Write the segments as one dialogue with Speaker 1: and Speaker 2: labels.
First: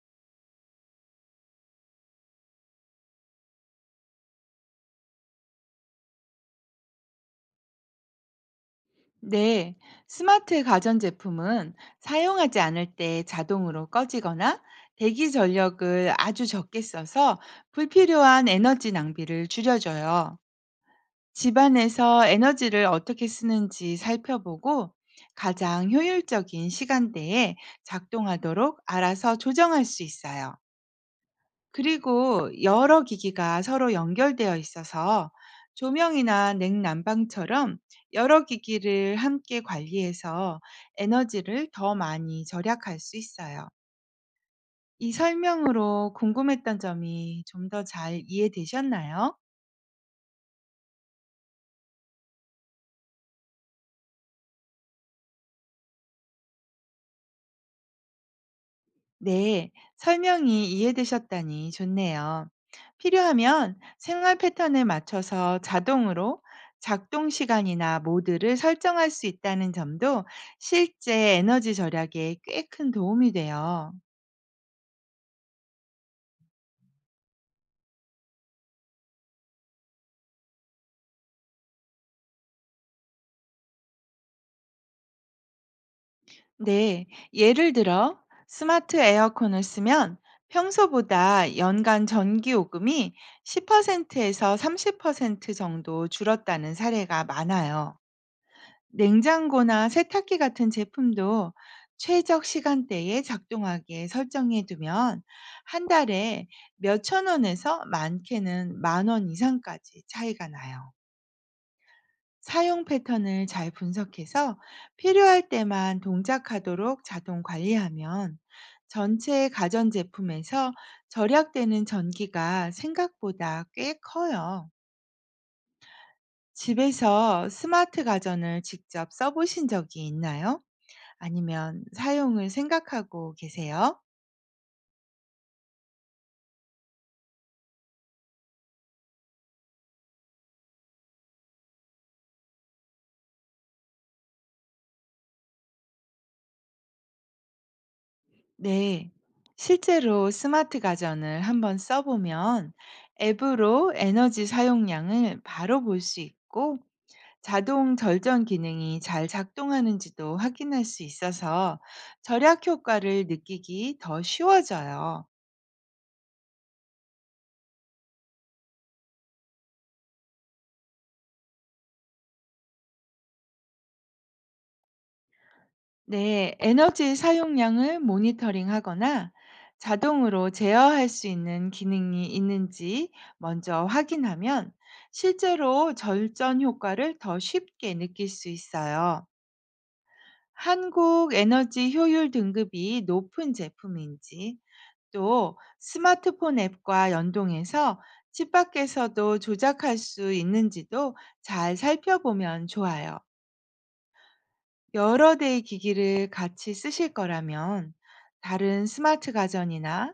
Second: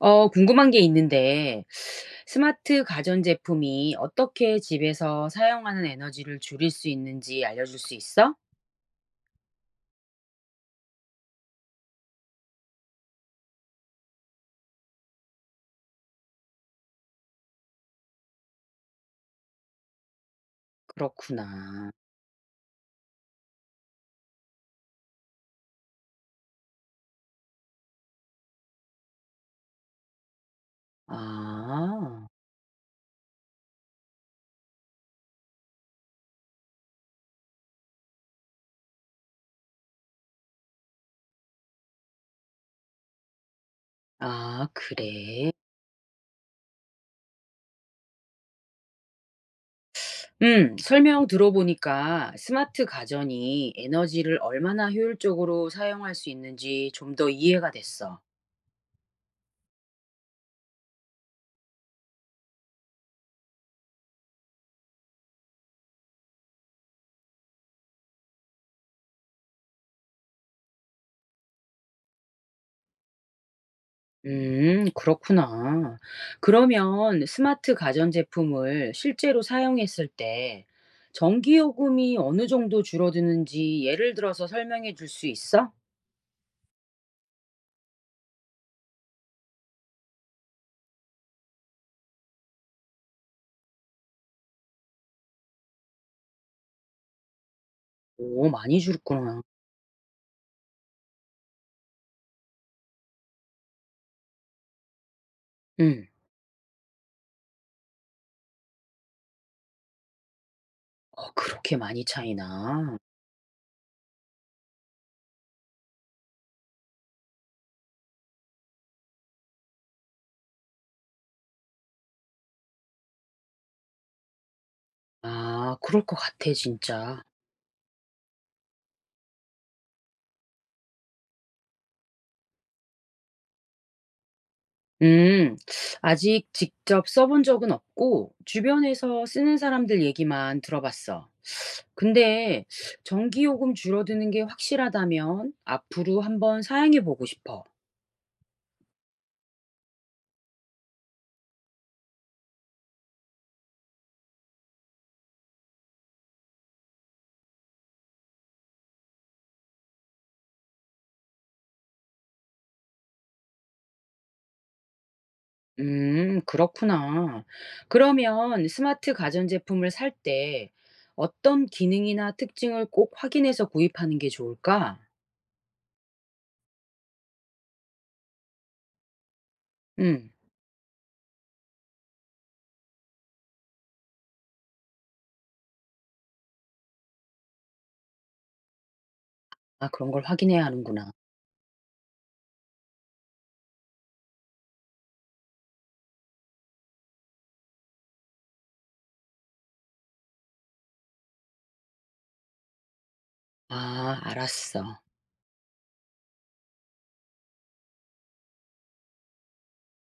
Speaker 1: 어 궁금한 게 있는데 스마트 가전제품이 어떻게 집에서 사용하는 에너지를 줄일 수 있는지 알려줄 수 있어?
Speaker 2: 네, 스마트 가전제품은 사용하지 않을 때 자동으로 꺼지거나 대기 전력을 아주 적게 써서 불필요한 에너지 낭비를 줄여줘요.
Speaker 1: 그렇구나.
Speaker 2: 집안에서 에너지를 어떻게 쓰는지 살펴보고 가장 효율적인 시간대에 작동하도록 알아서 조정할 수 있어요.
Speaker 1: 아.
Speaker 2: 그리고 여러 기기가 서로 연결되어 있어서 조명이나 냉난방처럼 여러 기기를 함께 관리해서 에너지를 더 많이 절약할 수 있어요.
Speaker 1: 아
Speaker 2: 이
Speaker 1: 그래.
Speaker 2: 설명으로 궁금했던 점이 좀 더 잘 이해되셨나요?
Speaker 1: 설명 들어보니까 스마트 가전이 에너지를 얼마나 효율적으로 사용할 수 있는지 좀 더 이해가 됐어.
Speaker 2: 네, 설명이 이해되셨다니 좋네요. 필요하면 생활 패턴에 맞춰서 자동으로 작동 시간이나 모드를 설정할 수 있다는 점도 실제 에너지 절약에 꽤 큰 도움이 돼요.
Speaker 1: 그렇구나. 그러면 스마트 가전제품을 실제로 사용했을 때 전기요금이 어느 정도 줄어드는지 예를 들어서 설명해 줄 수 있어?
Speaker 2: 네, 예를 들어 스마트 에어컨을 쓰면 평소보다 연간 전기 요금이 10%에서 30% 정도 줄었다는 사례가 많아요.
Speaker 1: 오, 많이 줄구나.
Speaker 2: 냉장고나 세탁기 같은 제품도 최적 시간대에 작동하게 설정해 두면 한
Speaker 1: 응.
Speaker 2: 달에 몇천 원에서 많게는 만원 이상까지 차이가 나요.
Speaker 1: 어, 그렇게 많이
Speaker 2: 사용
Speaker 1: 차이나?
Speaker 2: 패턴을 잘 분석해서 필요할 때만 동작하도록 자동 관리하면 전체 가전제품에서 절약되는 전기가 생각보다 꽤 커요.
Speaker 1: 아, 그럴 것 같아, 진짜.
Speaker 2: 집에서 스마트 가전을 직접 써보신 적이 있나요? 아니면 사용을 생각하고 계세요?
Speaker 1: 음. 아직 직접 써본 적은 없고 주변에서 쓰는 사람들 얘기만 들어봤어. 근데 전기요금 줄어드는 게 확실하다면 앞으로 한번 사용해 보고 싶어.
Speaker 2: 네. 실제로 스마트 가전을 한번 써보면 앱으로 에너지 사용량을 바로 볼 수 있고 자동 절전 기능이 잘 작동하는지도 확인할 수 있어서 절약 효과를 느끼기 더 쉬워져요.
Speaker 1: 그렇구나. 그러면 스마트 가전제품을 살 때 어떤 기능이나 특징을 꼭 확인해서 구입하는 게 좋을까?
Speaker 2: 네, 에너지 사용량을 모니터링하거나
Speaker 1: 음.
Speaker 2: 자동으로 제어할 수 있는 기능이 있는지 먼저 확인하면 실제로 절전 효과를 더 쉽게 느낄 수 있어요.
Speaker 1: 아 그런 걸 확인해야 하는구나.
Speaker 2: 한국 에너지 효율 등급이 높은 제품인지 또 스마트폰 앱과 연동해서 집 밖에서도 조작할 수 있는지도 잘 살펴보면 좋아요.
Speaker 1: 아 알았어.
Speaker 2: 여러 대의 기기를 같이 쓰실 거라면 다른 스마트 가전이나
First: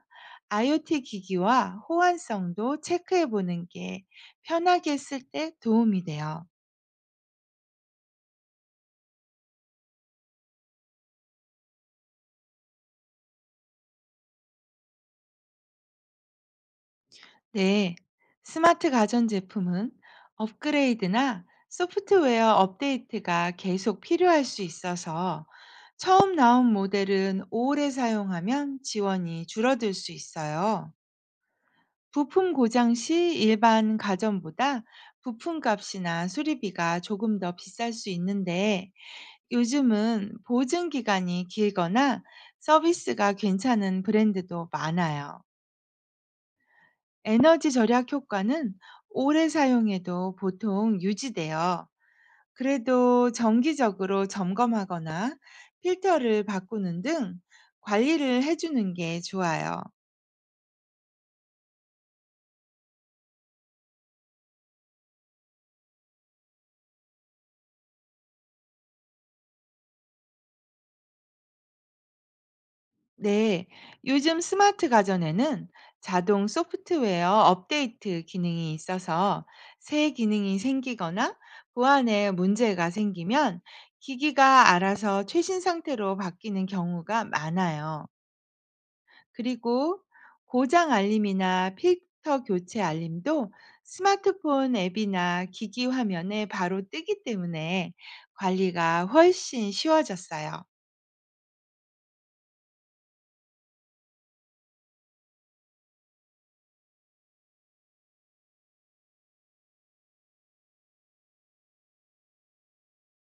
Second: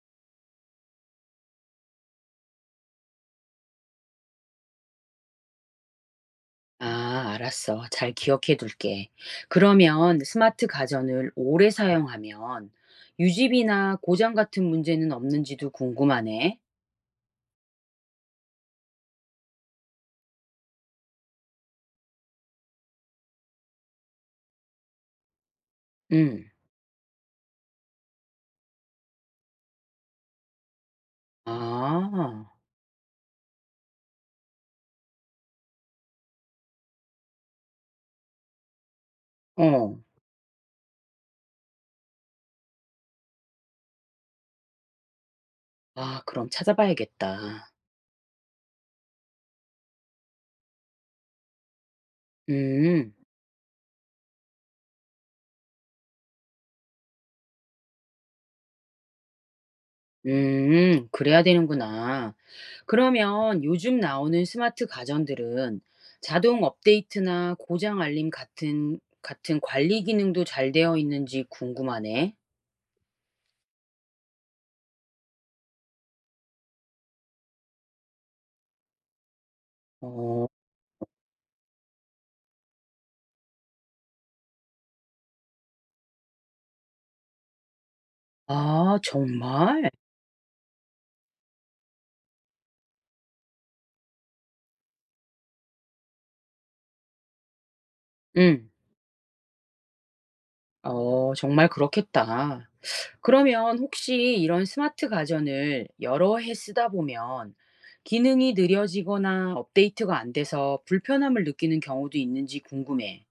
Speaker 2: IoT 기기와 호환성도 체크해 보는 게 편하게 쓸 때 도움이 돼요.
Speaker 1: 아 알았어. 잘 기억해 둘게. 그러면 스마트 가전을 오래 사용하면 유지비나 고장 같은 문제는 없는지도 궁금하네.
Speaker 2: 네. 스마트 가전 제품은 업그레이드나 소프트웨어 업데이트가 계속 필요할 수 있어서 처음
Speaker 1: 음.
Speaker 2: 나온 모델은 오래 사용하면 지원이 줄어들 수 있어요.
Speaker 1: 아.
Speaker 2: 부품 고장 시 일반 가전보다 부품값이나 수리비가 조금 더 비쌀 수 있는데,
Speaker 1: 어.
Speaker 2: 요즘은 보증 기간이 길거나 서비스가 괜찮은 브랜드도 많아요.
Speaker 1: 아 그럼 찾아봐야겠다.
Speaker 2: 에너지 절약 효과는 오래 사용해도 보통 유지돼요.
Speaker 1: 음.
Speaker 2: 그래도 정기적으로 점검하거나 필터를 바꾸는 등 관리를 해주는 게 좋아요.
Speaker 1: 그래야 되는구나. 그러면 요즘 나오는 스마트 가전들은 자동 업데이트나 고장 알림 같은 관리 기능도 잘 되어 있는지 궁금하네.
Speaker 2: 네, 요즘 스마트 가전에는 자동 소프트웨어 업데이트 기능이 있어서 새
Speaker 1: 어,
Speaker 2: 기능이 생기거나 보안에 문제가 생기면 기기가 알아서 최신 상태로 바뀌는 경우가 많아요.
Speaker 1: 아, 정말?
Speaker 2: 그리고 고장 알림이나 필터 교체 알림도 스마트폰 앱이나 기기 화면에 바로 뜨기 때문에
Speaker 1: 응,
Speaker 2: 관리가 훨씬 쉬워졌어요.
Speaker 1: 어, 정말 그렇겠다. 그러면 혹시 이런 스마트 가전을 여러 해 쓰다 보면 기능이 느려지거나 업데이트가 안 돼서 불편함을 느끼는 경우도 있는지 궁금해.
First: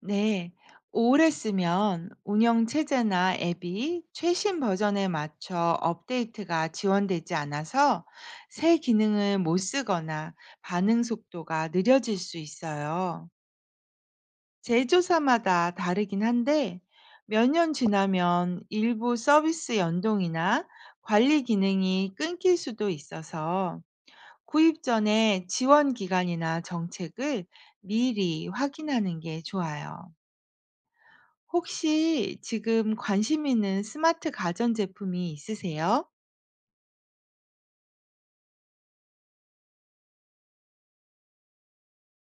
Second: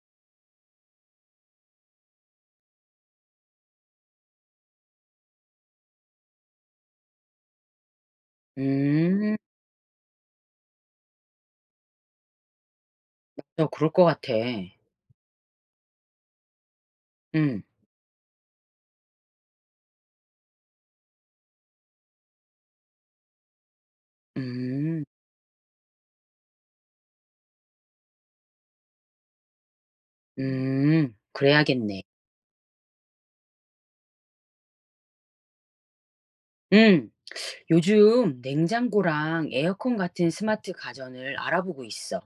Speaker 2: 네, 오래 쓰면 운영 체제나 앱이 최신 버전에 맞춰 업데이트가 지원되지 않아서 새
Speaker 1: 음.
Speaker 2: 기능을 못 쓰거나 반응 속도가 느려질 수 있어요.
Speaker 1: 어 그럴 것 같아.
Speaker 2: 제조사마다 다르긴 한데, 몇
Speaker 1: 음.
Speaker 2: 년 지나면 일부 서비스 연동이나 관리 기능이 끊길 수도 있어서 구입
Speaker 1: 음.
Speaker 2: 전에 지원 기간이나 정책을 미리 확인하는 게 좋아요.
Speaker 1: 음. 그래야겠네.
Speaker 2: 혹시 지금 관심 있는 스마트 가전제품이 있으세요?
Speaker 1: 음. 요즘 냉장고랑 에어컨 같은 스마트 가전을 알아보고 있어.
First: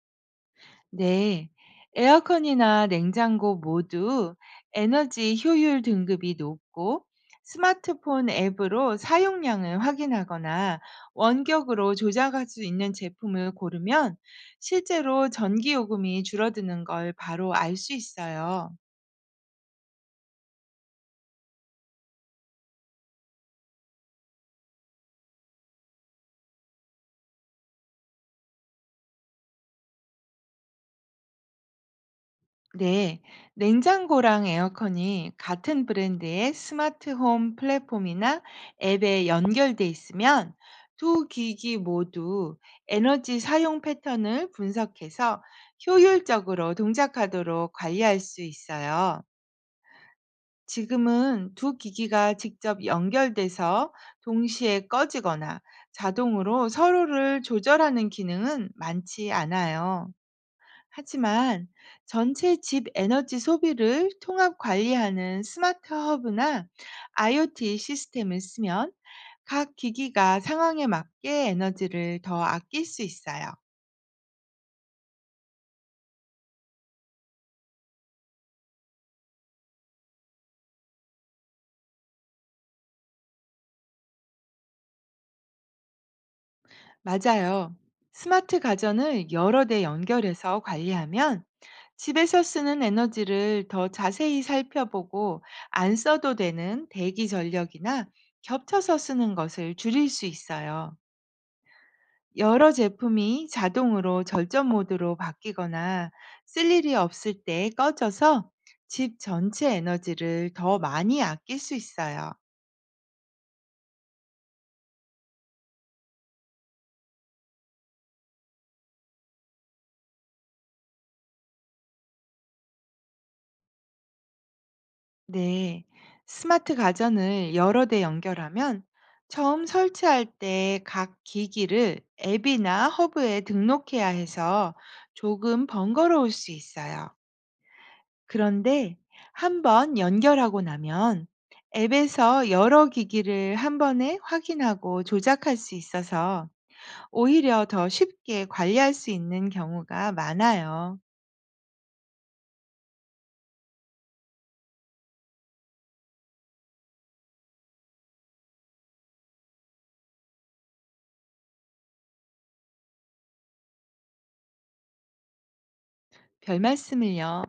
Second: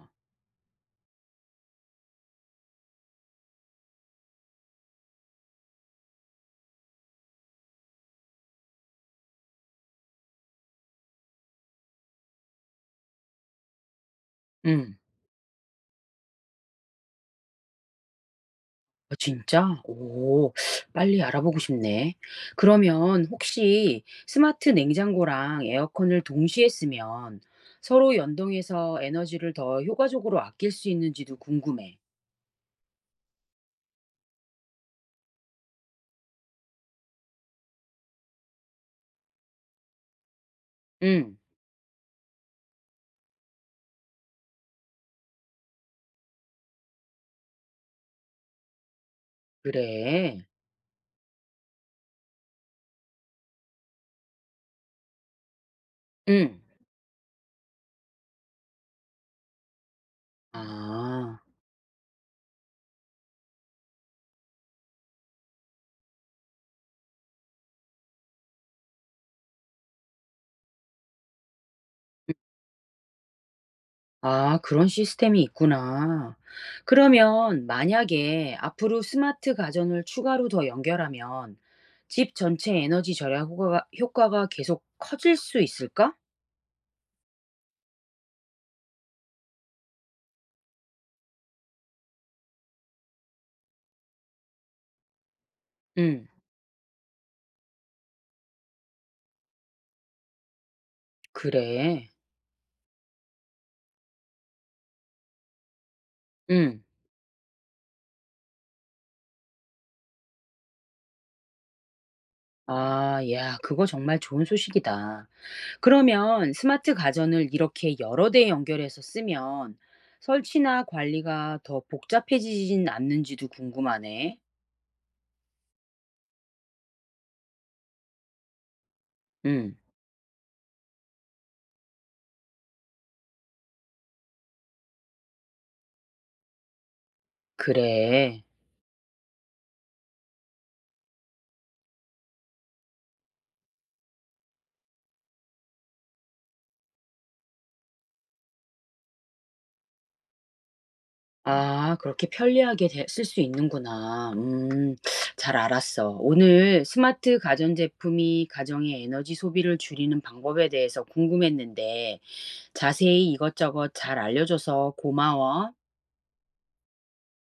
Speaker 2: 네. 에어컨이나 냉장고 모두 에너지 효율 등급이 높고 스마트폰 앱으로 사용량을 확인하거나 원격으로 조작할 수 있는 제품을 고르면
Speaker 1: 음.
Speaker 2: 실제로 전기 요금이 줄어드는 걸 바로 알 수 있어요.
Speaker 1: 아 진짜? 오. 빨리 알아보고 싶네. 그러면 혹시 스마트 냉장고랑 에어컨을 동시에 쓰면 서로 연동해서 에너지를 더 효과적으로 아낄 수 있는지도 궁금해.
Speaker 2: 네, 냉장고랑 에어컨이 같은 브랜드의 스마트홈 플랫폼이나 앱에 연결돼 있으면 두
Speaker 1: 음.
Speaker 2: 기기 모두 에너지 사용 패턴을 분석해서 효율적으로 동작하도록 관리할 수 있어요.
Speaker 1: 그래?
Speaker 2: 지금은 두 기기가 직접 연결돼서 동시에 꺼지거나
Speaker 1: 음.
Speaker 2: 자동으로 서로를 조절하는 기능은 많지 않아요.
Speaker 1: 아.
Speaker 2: 하지만 전체 집 에너지 소비를 통합 관리하는 스마트 허브나 IoT 시스템을 쓰면 각 기기가 상황에 맞게 에너지를 더 아낄 수 있어요.
Speaker 1: 아, 그런 시스템이 있구나. 그러면 만약에 앞으로 스마트 가전을 추가로 더 연결하면 집 전체 에너지 절약 효과가 계속 커질 수 있을까?
Speaker 2: 맞아요. 스마트 가전을 여러 대 연결해서 관리하면 집에서 쓰는 에너지를 더 자세히 살펴보고 안
Speaker 1: 응,
Speaker 2: 써도 되는 대기 전력이나 겹쳐서 쓰는 것을 줄일 수 있어요.
Speaker 1: 그래.
Speaker 2: 여러 제품이 자동으로 절전 모드로 바뀌거나 쓸
Speaker 1: 응.
Speaker 2: 일이 없을 때 꺼져서 집 전체 에너지를 더 많이 아낄 수 있어요.
Speaker 1: 아, 야, 그거 정말 좋은 소식이다. 그러면 스마트 가전을 이렇게 여러 대 연결해서 쓰면 설치나 관리가 더 복잡해지진 않는지도 궁금하네.
Speaker 2: 네. 스마트 가전을 여러 대 연결하면 처음
Speaker 1: 응,
Speaker 2: 설치할 때 각 기기를 앱이나 허브에 등록해야 해서 조금 번거로울 수 있어요.
Speaker 1: 그래.
Speaker 2: 그런데 한번 연결하고 나면 앱에서 여러 기기를 한 번에 확인하고 조작할 수 있어서 오히려 더 쉽게 관리할 수 있는 경우가 많아요.
Speaker 1: 아 그렇게 편리하게 쓸 수 있는구나. 잘 알았어. 오늘 스마트 가전제품이 가정의 에너지 소비를 줄이는 방법에 대해서 궁금했는데 자세히 이것저것 잘 알려줘서 고마워.
Speaker 2: 별 말씀을요.